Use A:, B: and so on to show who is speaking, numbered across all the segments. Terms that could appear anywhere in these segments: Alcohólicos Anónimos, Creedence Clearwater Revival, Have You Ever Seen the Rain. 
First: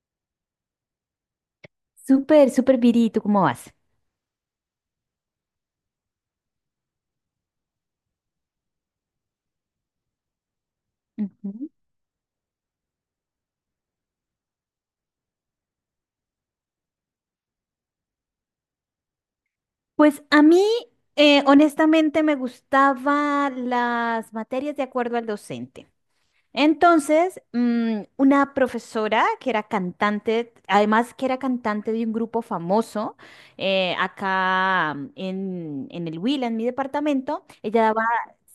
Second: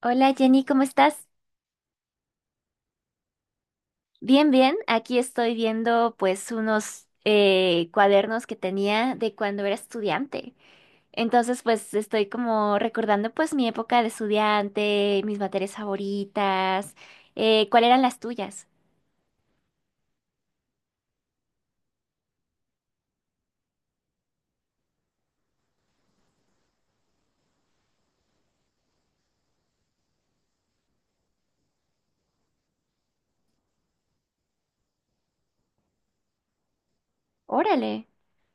A: Hola Jenny, ¿cómo estás?
B: Súper, súper Viri, ¿tú cómo vas?
A: Bien, bien. Aquí estoy viendo pues unos cuadernos que tenía de cuando era estudiante. Entonces
B: Ujú.
A: pues estoy como recordando pues mi época de estudiante, mis materias favoritas, ¿cuáles eran las tuyas?
B: Pues a mí, honestamente, me gustaban las materias de acuerdo al docente. Entonces, una profesora que era cantante, además que era cantante de un grupo famoso, acá, en el Huila, en mi departamento, ella
A: Órale.
B: daba,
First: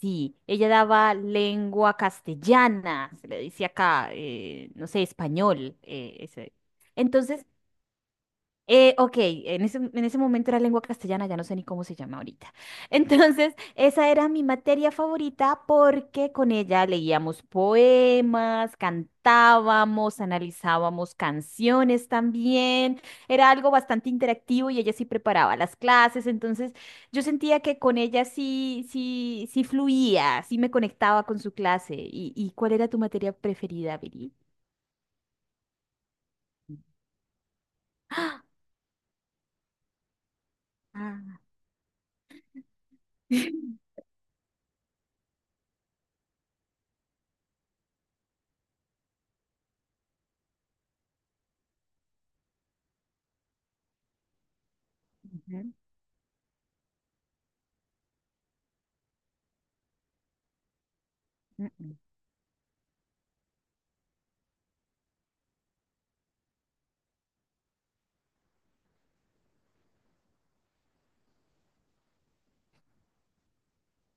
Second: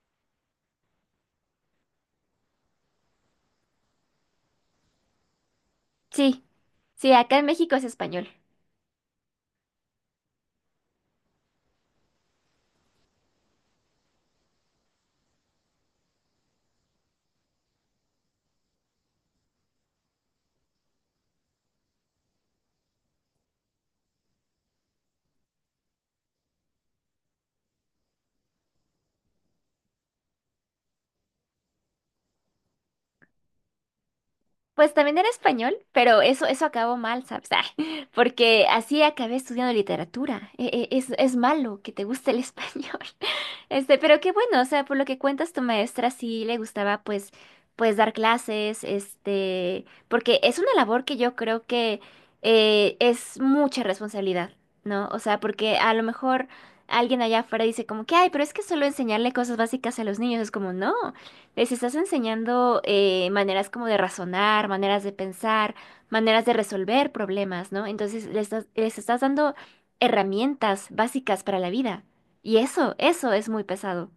B: sí, ella daba lengua castellana, se le dice acá, no sé, español, eh,
A: Sí,
B: ese.
A: sí, acá en
B: Entonces,
A: México es español.
B: Ok, en ese momento era lengua castellana, ya no sé ni cómo se llama ahorita. Entonces, esa era mi materia favorita porque con ella leíamos poemas, cantábamos, analizábamos canciones también. Era algo bastante interactivo y ella sí preparaba las clases. Entonces, yo sentía que con ella sí fluía, sí me conectaba con su clase. ¿Y cuál era tu materia preferida, Viri?
A: Pues también era español, pero eso acabó mal, ¿sabes? Ah, porque así acabé estudiando literatura. Es
B: Ah,
A: malo que te guste el español. Este, pero qué bueno, o sea, por lo que cuentas, tu maestra sí le gustaba, pues, pues dar clases, este, porque es una labor que yo creo que es mucha responsabilidad, ¿no? O sea,
B: ujú,
A: porque a lo mejor alguien allá afuera dice como que, ay, pero es que solo enseñarle cosas básicas a los niños es como, no. Les estás
B: ujú.
A: enseñando maneras como de razonar, maneras de pensar, maneras de resolver problemas, ¿no? Entonces les estás dando herramientas básicas para la vida. Y eso es muy pesado.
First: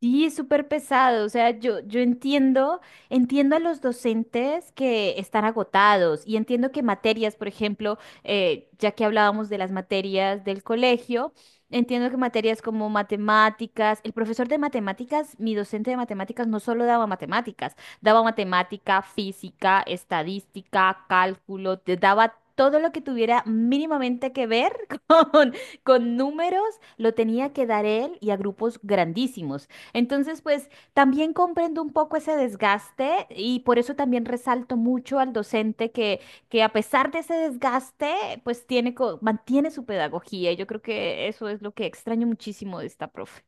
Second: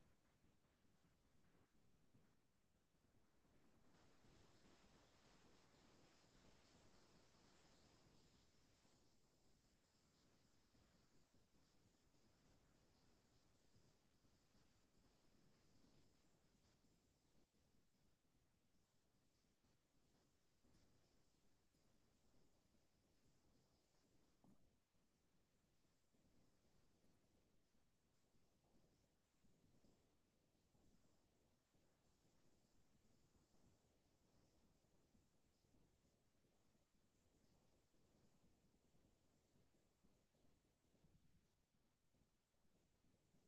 B: Sí, es súper pesado. O sea, yo entiendo, entiendo a los docentes que están agotados y entiendo que materias, por ejemplo, ya que hablábamos de las materias del colegio, entiendo que materias como matemáticas, el profesor de matemáticas, mi docente de matemáticas no solo daba matemáticas, daba matemática, física, estadística, cálculo, te daba todo lo que tuviera mínimamente que ver con, con números, lo tenía que dar él y a grupos grandísimos. Entonces, pues también comprendo un poco ese desgaste y por eso también resalto mucho al docente que a pesar de ese desgaste, pues tiene, mantiene su pedagogía. Yo creo que eso es lo que extraño muchísimo de esta profe.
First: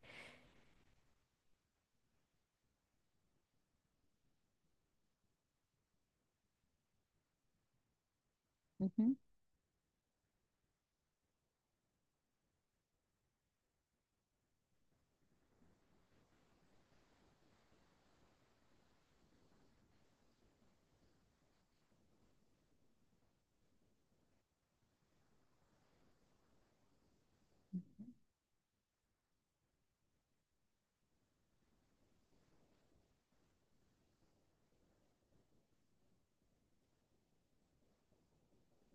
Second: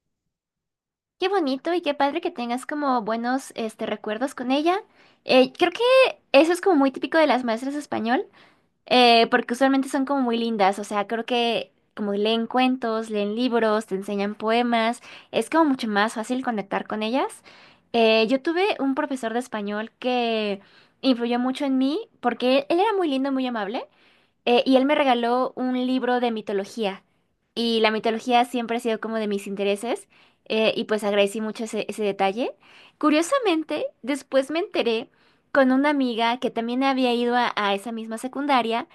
A: Qué bonito y qué padre que tengas como buenos este, recuerdos con ella. Creo que eso es como muy típico de las maestras de español.
B: Ujú.
A: Porque usualmente son como muy lindas, o sea, creo que como leen cuentos, leen libros, te enseñan poemas, es como mucho más fácil conectar con ellas. Yo tuve un profesor de español que influyó mucho en mí porque él era muy lindo, muy amable, y él me regaló un libro de mitología. Y la mitología siempre ha sido como de mis intereses, y pues agradecí mucho ese, ese detalle. Curiosamente, después me enteré con una amiga que también había ido a esa misma secundaria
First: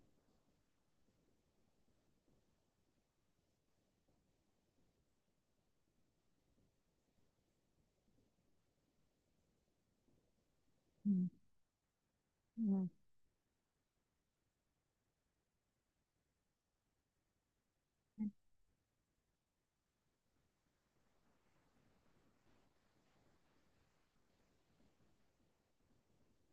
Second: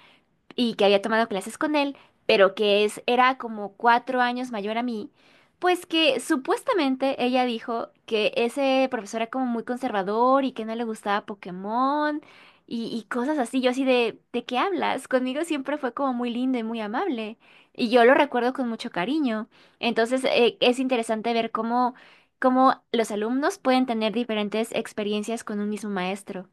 A: y que había tomado clases con él, pero que es, era como 4 años mayor a mí, pues que supuestamente ella dijo que ese profesor era como muy conservador y que no le gustaba
B: Mm,
A: Pokémon
B: mm.
A: y cosas así. Yo así ¿de qué hablas? Conmigo siempre fue como muy lindo y muy amable. Y yo lo recuerdo con mucho cariño. Entonces, es interesante ver cómo, cómo los alumnos pueden tener diferentes experiencias con un mismo maestro.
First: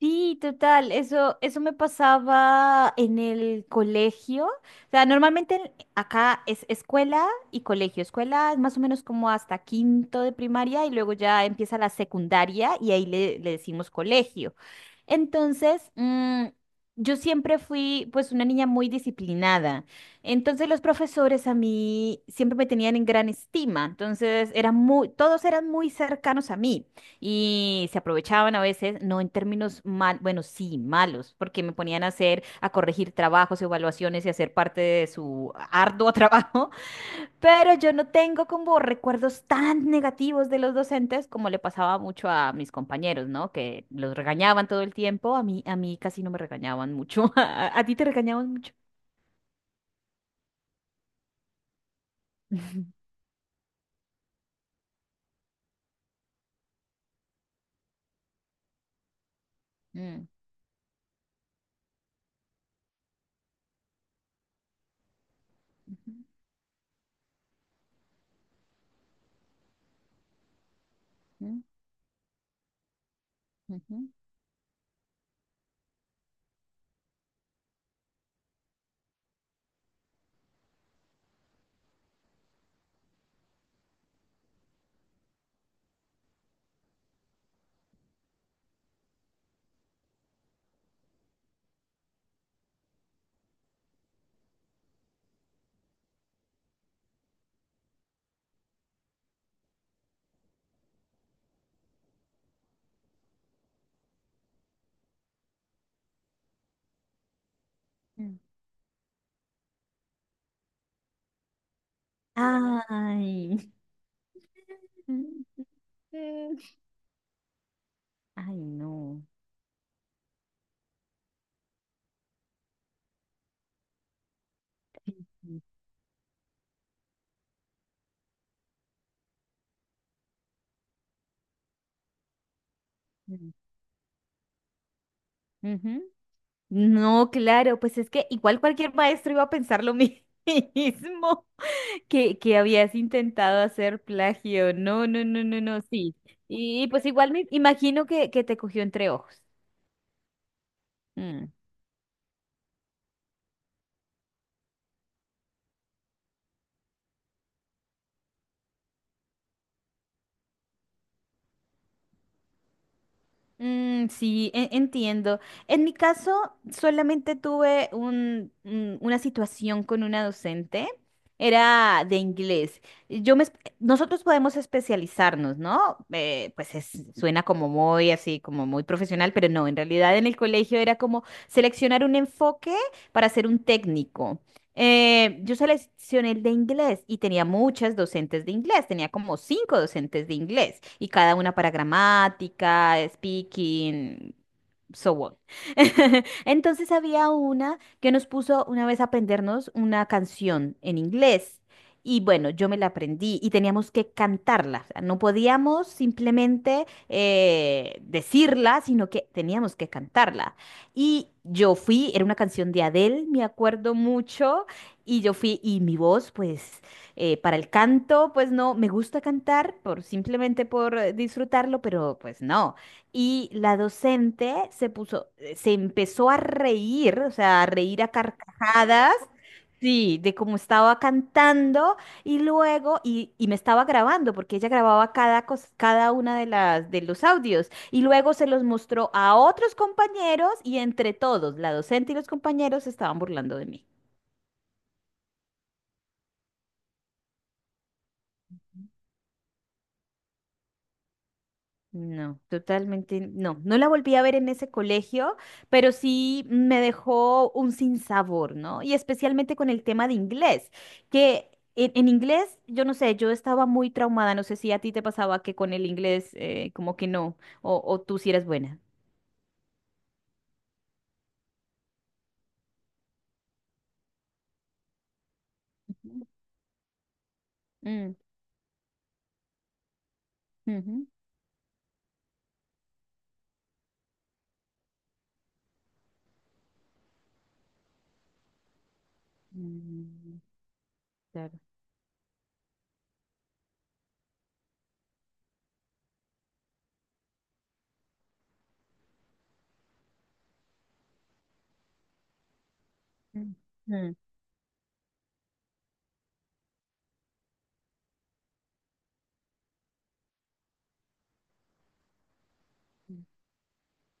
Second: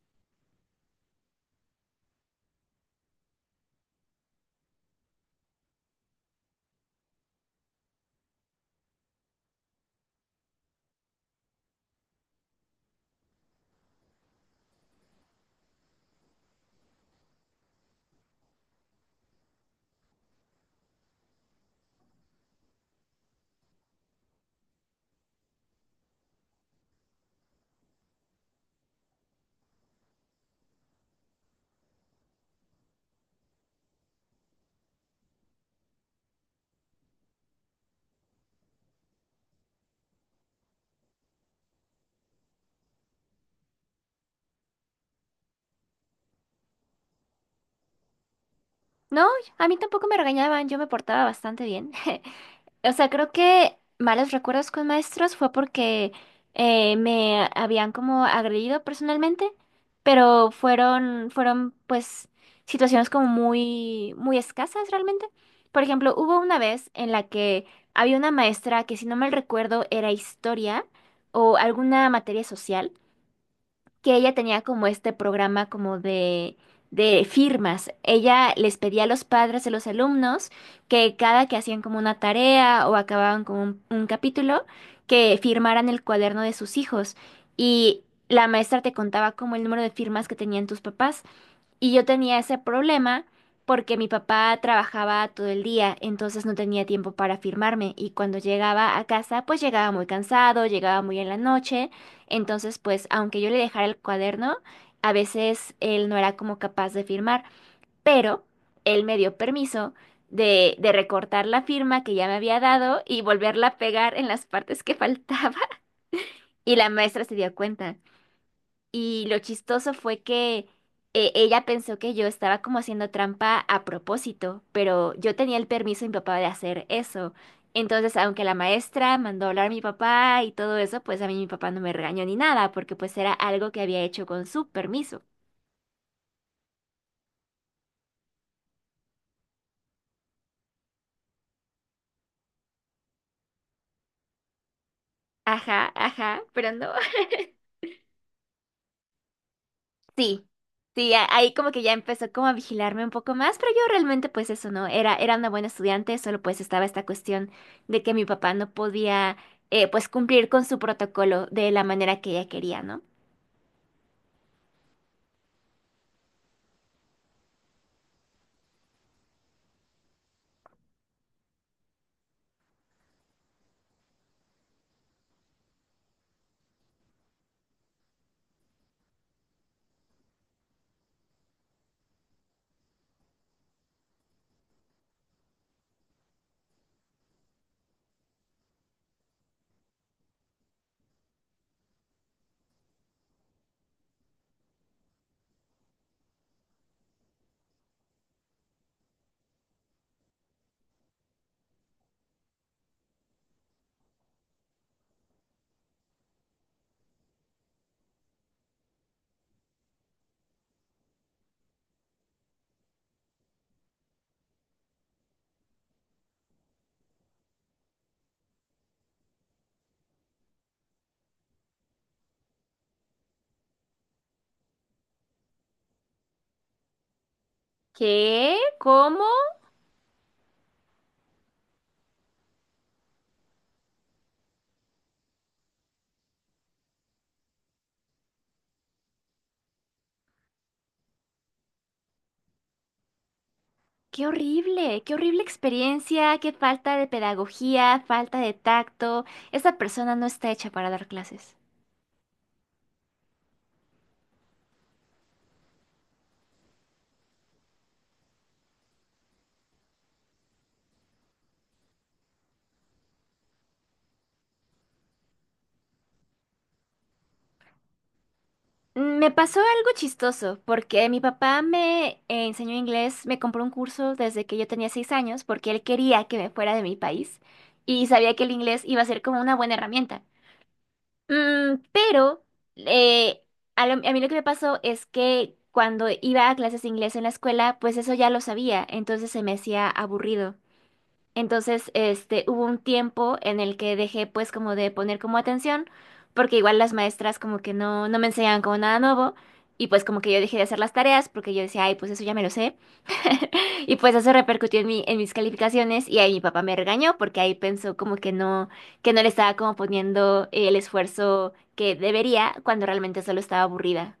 B: Sí, total, eso me pasaba en el colegio. O sea, normalmente acá es escuela y colegio. Escuela es más o menos como hasta quinto de primaria y luego ya empieza la secundaria y ahí le decimos colegio. Entonces, mm, yo siempre fui pues una niña muy disciplinada. Entonces los profesores a mí siempre me tenían en gran estima. Entonces, todos eran muy cercanos a mí. Y se aprovechaban a veces, no en términos mal, bueno, sí, malos, porque me ponían a hacer, a corregir trabajos, evaluaciones y hacer parte de su arduo trabajo, pero yo no tengo como recuerdos tan negativos de los docentes como le pasaba mucho a mis compañeros, ¿no? Que los regañaban todo el tiempo, a mí casi no me regañaban mucho, a ti te regañaban mucho.
A: No, a mí tampoco me regañaban, yo me portaba bastante bien. O sea, creo que malos recuerdos con maestros fue porque me habían como agredido personalmente,
B: Ujú.
A: pero fueron, fueron pues situaciones como muy, muy escasas realmente. Por ejemplo, hubo una vez en la que había una maestra que si no mal recuerdo era historia
B: Mm,
A: o
B: ujú,
A: alguna materia social,
B: ujú,
A: que ella tenía como este programa como de firmas. Ella les pedía a los padres de los alumnos que cada que hacían como una tarea o acababan con un capítulo, que firmaran el cuaderno de sus hijos. Y la maestra te contaba como el número de firmas que tenían tus papás. Y yo tenía ese problema porque mi papá trabajaba todo el día, entonces no tenía tiempo para firmarme y cuando llegaba a casa pues llegaba muy cansado, llegaba muy en la noche, entonces pues aunque yo le dejara el cuaderno, a veces él no era como capaz de firmar,
B: ujú, mm.
A: pero él me dio permiso de recortar la firma que ya me había dado y volverla
B: Ay.
A: a pegar en las partes que faltaba, y la maestra se dio cuenta.
B: Ay, no.
A: Y lo chistoso fue que ella pensó que yo estaba como haciendo trampa a propósito, pero yo tenía el permiso de mi papá de hacer eso. Entonces, aunque la maestra mandó a hablar a mi papá y todo eso, pues a mí mi papá no me regañó ni nada, porque pues era algo que había hecho con su permiso.
B: Ujú. No, claro, pues es que igual cualquier maestro iba a pensar lo mismo que habías intentado hacer plagio. No, no, no, no, no,
A: Ajá,
B: sí.
A: ajá, pero
B: Y
A: no.
B: pues igual me imagino que te cogió entre ojos.
A: Sí, sí,
B: Mm.
A: ahí como que ya empezó como a vigilarme un poco más, pero yo realmente pues eso no, era, era una buena estudiante, solo pues estaba esta cuestión de que mi papá no podía, pues, cumplir con su protocolo de la manera que ella quería, ¿no?
B: Mm, sí, entiendo. En mi caso, solamente tuve una situación con una docente. Era de inglés. Nosotros podemos especializarnos, ¿no? Pues suena como muy así, como muy profesional, pero no, en realidad en el colegio era como seleccionar un enfoque para ser un técnico. Yo seleccioné el de inglés y tenía muchas docentes de inglés, tenía como cinco docentes de inglés y cada una para gramática, speaking so what. Entonces había una que nos puso una vez a aprendernos una canción en inglés. Y bueno, yo me la aprendí y teníamos que cantarla. O sea, no podíamos simplemente decirla, sino que teníamos que cantarla. Y yo fui, era una canción de Adele, me acuerdo mucho. Y yo fui, y mi voz, pues, para el canto, pues no, me gusta cantar por simplemente por disfrutarlo, pero pues no. Y la docente se puso, se empezó a reír, o sea, a reír a
A: ¿Qué?
B: carcajadas,
A: ¿Cómo?
B: sí, de cómo estaba cantando y luego, y me estaba grabando, porque ella grababa cada una de de los audios, y luego se los mostró a otros compañeros y entre todos, la docente y los compañeros se estaban burlando de mí.
A: Qué horrible experiencia, qué falta de pedagogía, falta de tacto. Esa persona no está hecha para dar clases.
B: No, totalmente no. No la volví a ver en ese colegio, pero sí me dejó un sinsabor, ¿no? Y especialmente con el tema de inglés, que en inglés, yo no sé, yo estaba muy traumada, no sé si a ti te pasaba que con el inglés como que no, o tú sí eres buena.
A: Me pasó algo chistoso, porque mi papá me enseñó inglés, me compró un curso desde que yo tenía 6 años, porque él quería
B: Ujú.
A: que me fuera de mi país y
B: Mm,
A: sabía que el inglés iba a ser como una buena herramienta.
B: ujú.
A: Mm, pero eh, a mí lo que me pasó es que cuando iba a clases de inglés en la escuela, pues eso ya lo sabía, entonces se me hacía
B: Mm,
A: aburrido.
B: claro.
A: Entonces, este, hubo un tiempo en el que dejé pues como de poner como atención, porque igual las maestras como que no, no me enseñaban como nada nuevo, y pues como que yo dejé de hacer las tareas, porque yo decía, ay, pues eso ya me lo sé,
B: Mm,
A: y pues
B: mm.
A: eso repercutió en mi, en mis calificaciones, y ahí mi papá me regañó, porque ahí pensó como que no le estaba como poniendo el esfuerzo que debería, cuando realmente solo estaba aburrida.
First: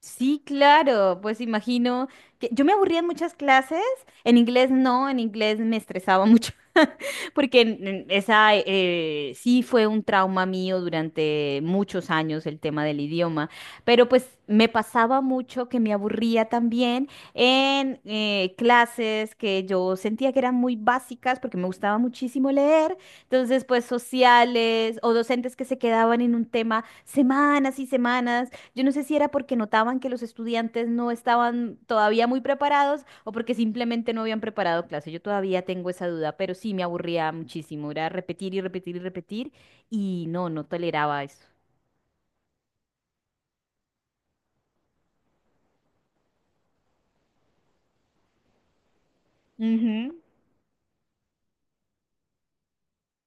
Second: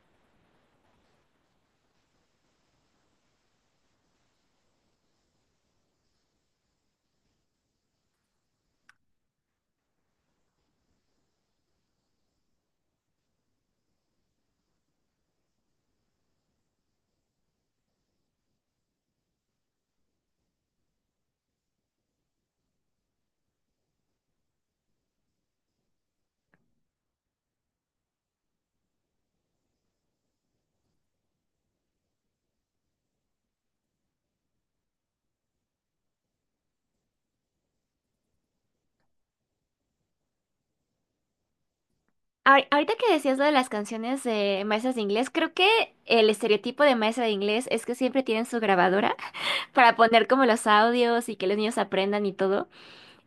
B: Sí, claro, pues imagino que yo me aburría en muchas clases, en inglés no, en inglés me estresaba mucho, porque en esa sí fue un trauma mío durante muchos años el tema del idioma, pero pues me pasaba mucho que me aburría también en clases que yo sentía que eran muy básicas porque me gustaba muchísimo leer, entonces pues sociales o docentes que se quedaban en un tema semanas y semanas. Yo no sé si era porque notaban que los estudiantes no estaban todavía muy preparados o porque simplemente no habían preparado clase. Yo todavía tengo esa duda, pero sí me aburría muchísimo. Era repetir y repetir y repetir y no, no toleraba eso.
A: Ahorita que decías lo de las canciones de maestras de inglés, creo que el estereotipo de maestra de inglés es que siempre tienen su grabadora para
B: Ujú,
A: poner como los audios y que los niños aprendan y todo.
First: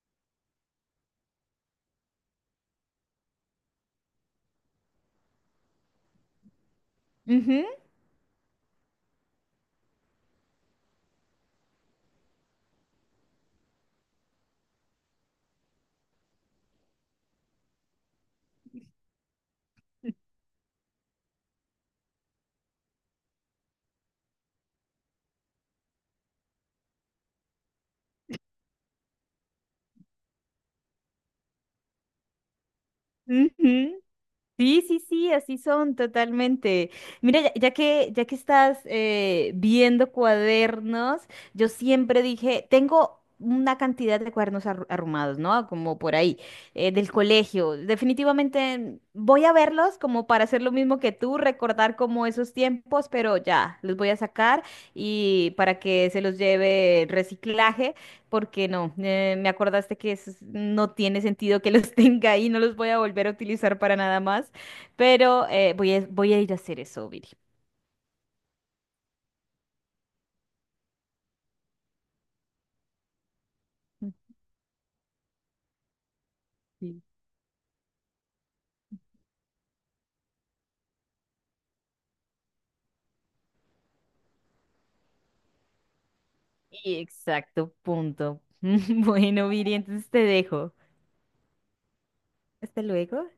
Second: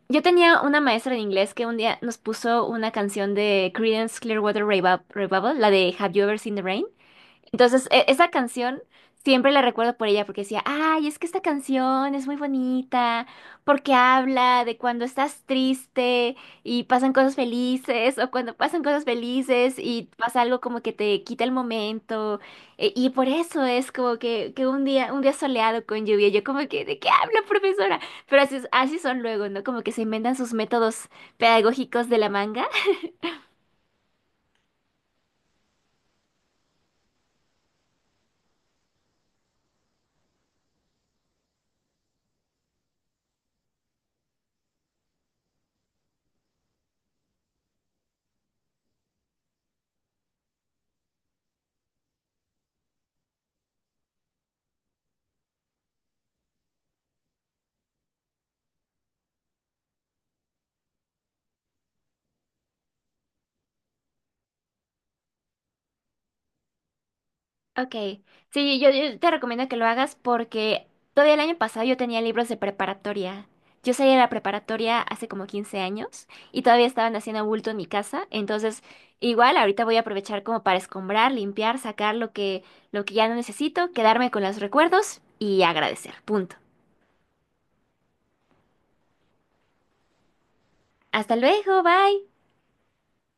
A: Yo tenía una maestra de inglés que un día nos puso una canción de Creedence Clearwater Revival, la de Have You Ever Seen the Rain?
B: Ujú.
A: Entonces, esa canción siempre la recuerdo por ella porque decía, ay, es que esta canción es muy bonita porque habla de cuando estás triste y pasan cosas felices, o cuando pasan cosas felices y pasa algo como que te quita el momento. Y por eso es como que un día soleado con lluvia, yo como que, ¿de qué habla, profesora? Pero así, así son luego, ¿no? Como que se inventan sus métodos pedagógicos de la manga.
B: Ujú. Sí, sí, sí, así son totalmente. Mira, ya que estás viendo cuadernos, yo siempre dije, tengo una cantidad de cuadernos arrumados, ¿no? Como por ahí, del colegio. Definitivamente voy a verlos como para hacer lo mismo que tú, recordar como esos tiempos, pero ya, los voy a sacar y para que se los lleve el reciclaje porque no, me acordaste que no tiene sentido que los tenga ahí, no los voy a volver a utilizar para nada más, pero voy a ir a hacer eso, Viri.
A: Ok, sí, yo te recomiendo que lo hagas porque todavía el año pasado yo tenía libros de preparatoria. Yo salí de la preparatoria hace como 15 años y todavía
B: Sí.
A: estaban haciendo bulto en mi casa. Entonces, igual ahorita voy a aprovechar como para escombrar, limpiar, sacar lo que ya no necesito, quedarme con los recuerdos y agradecer. Punto.
B: Exacto, punto. Bueno, Viri, entonces te dejo.
A: Hasta luego, bye.
B: Hasta luego.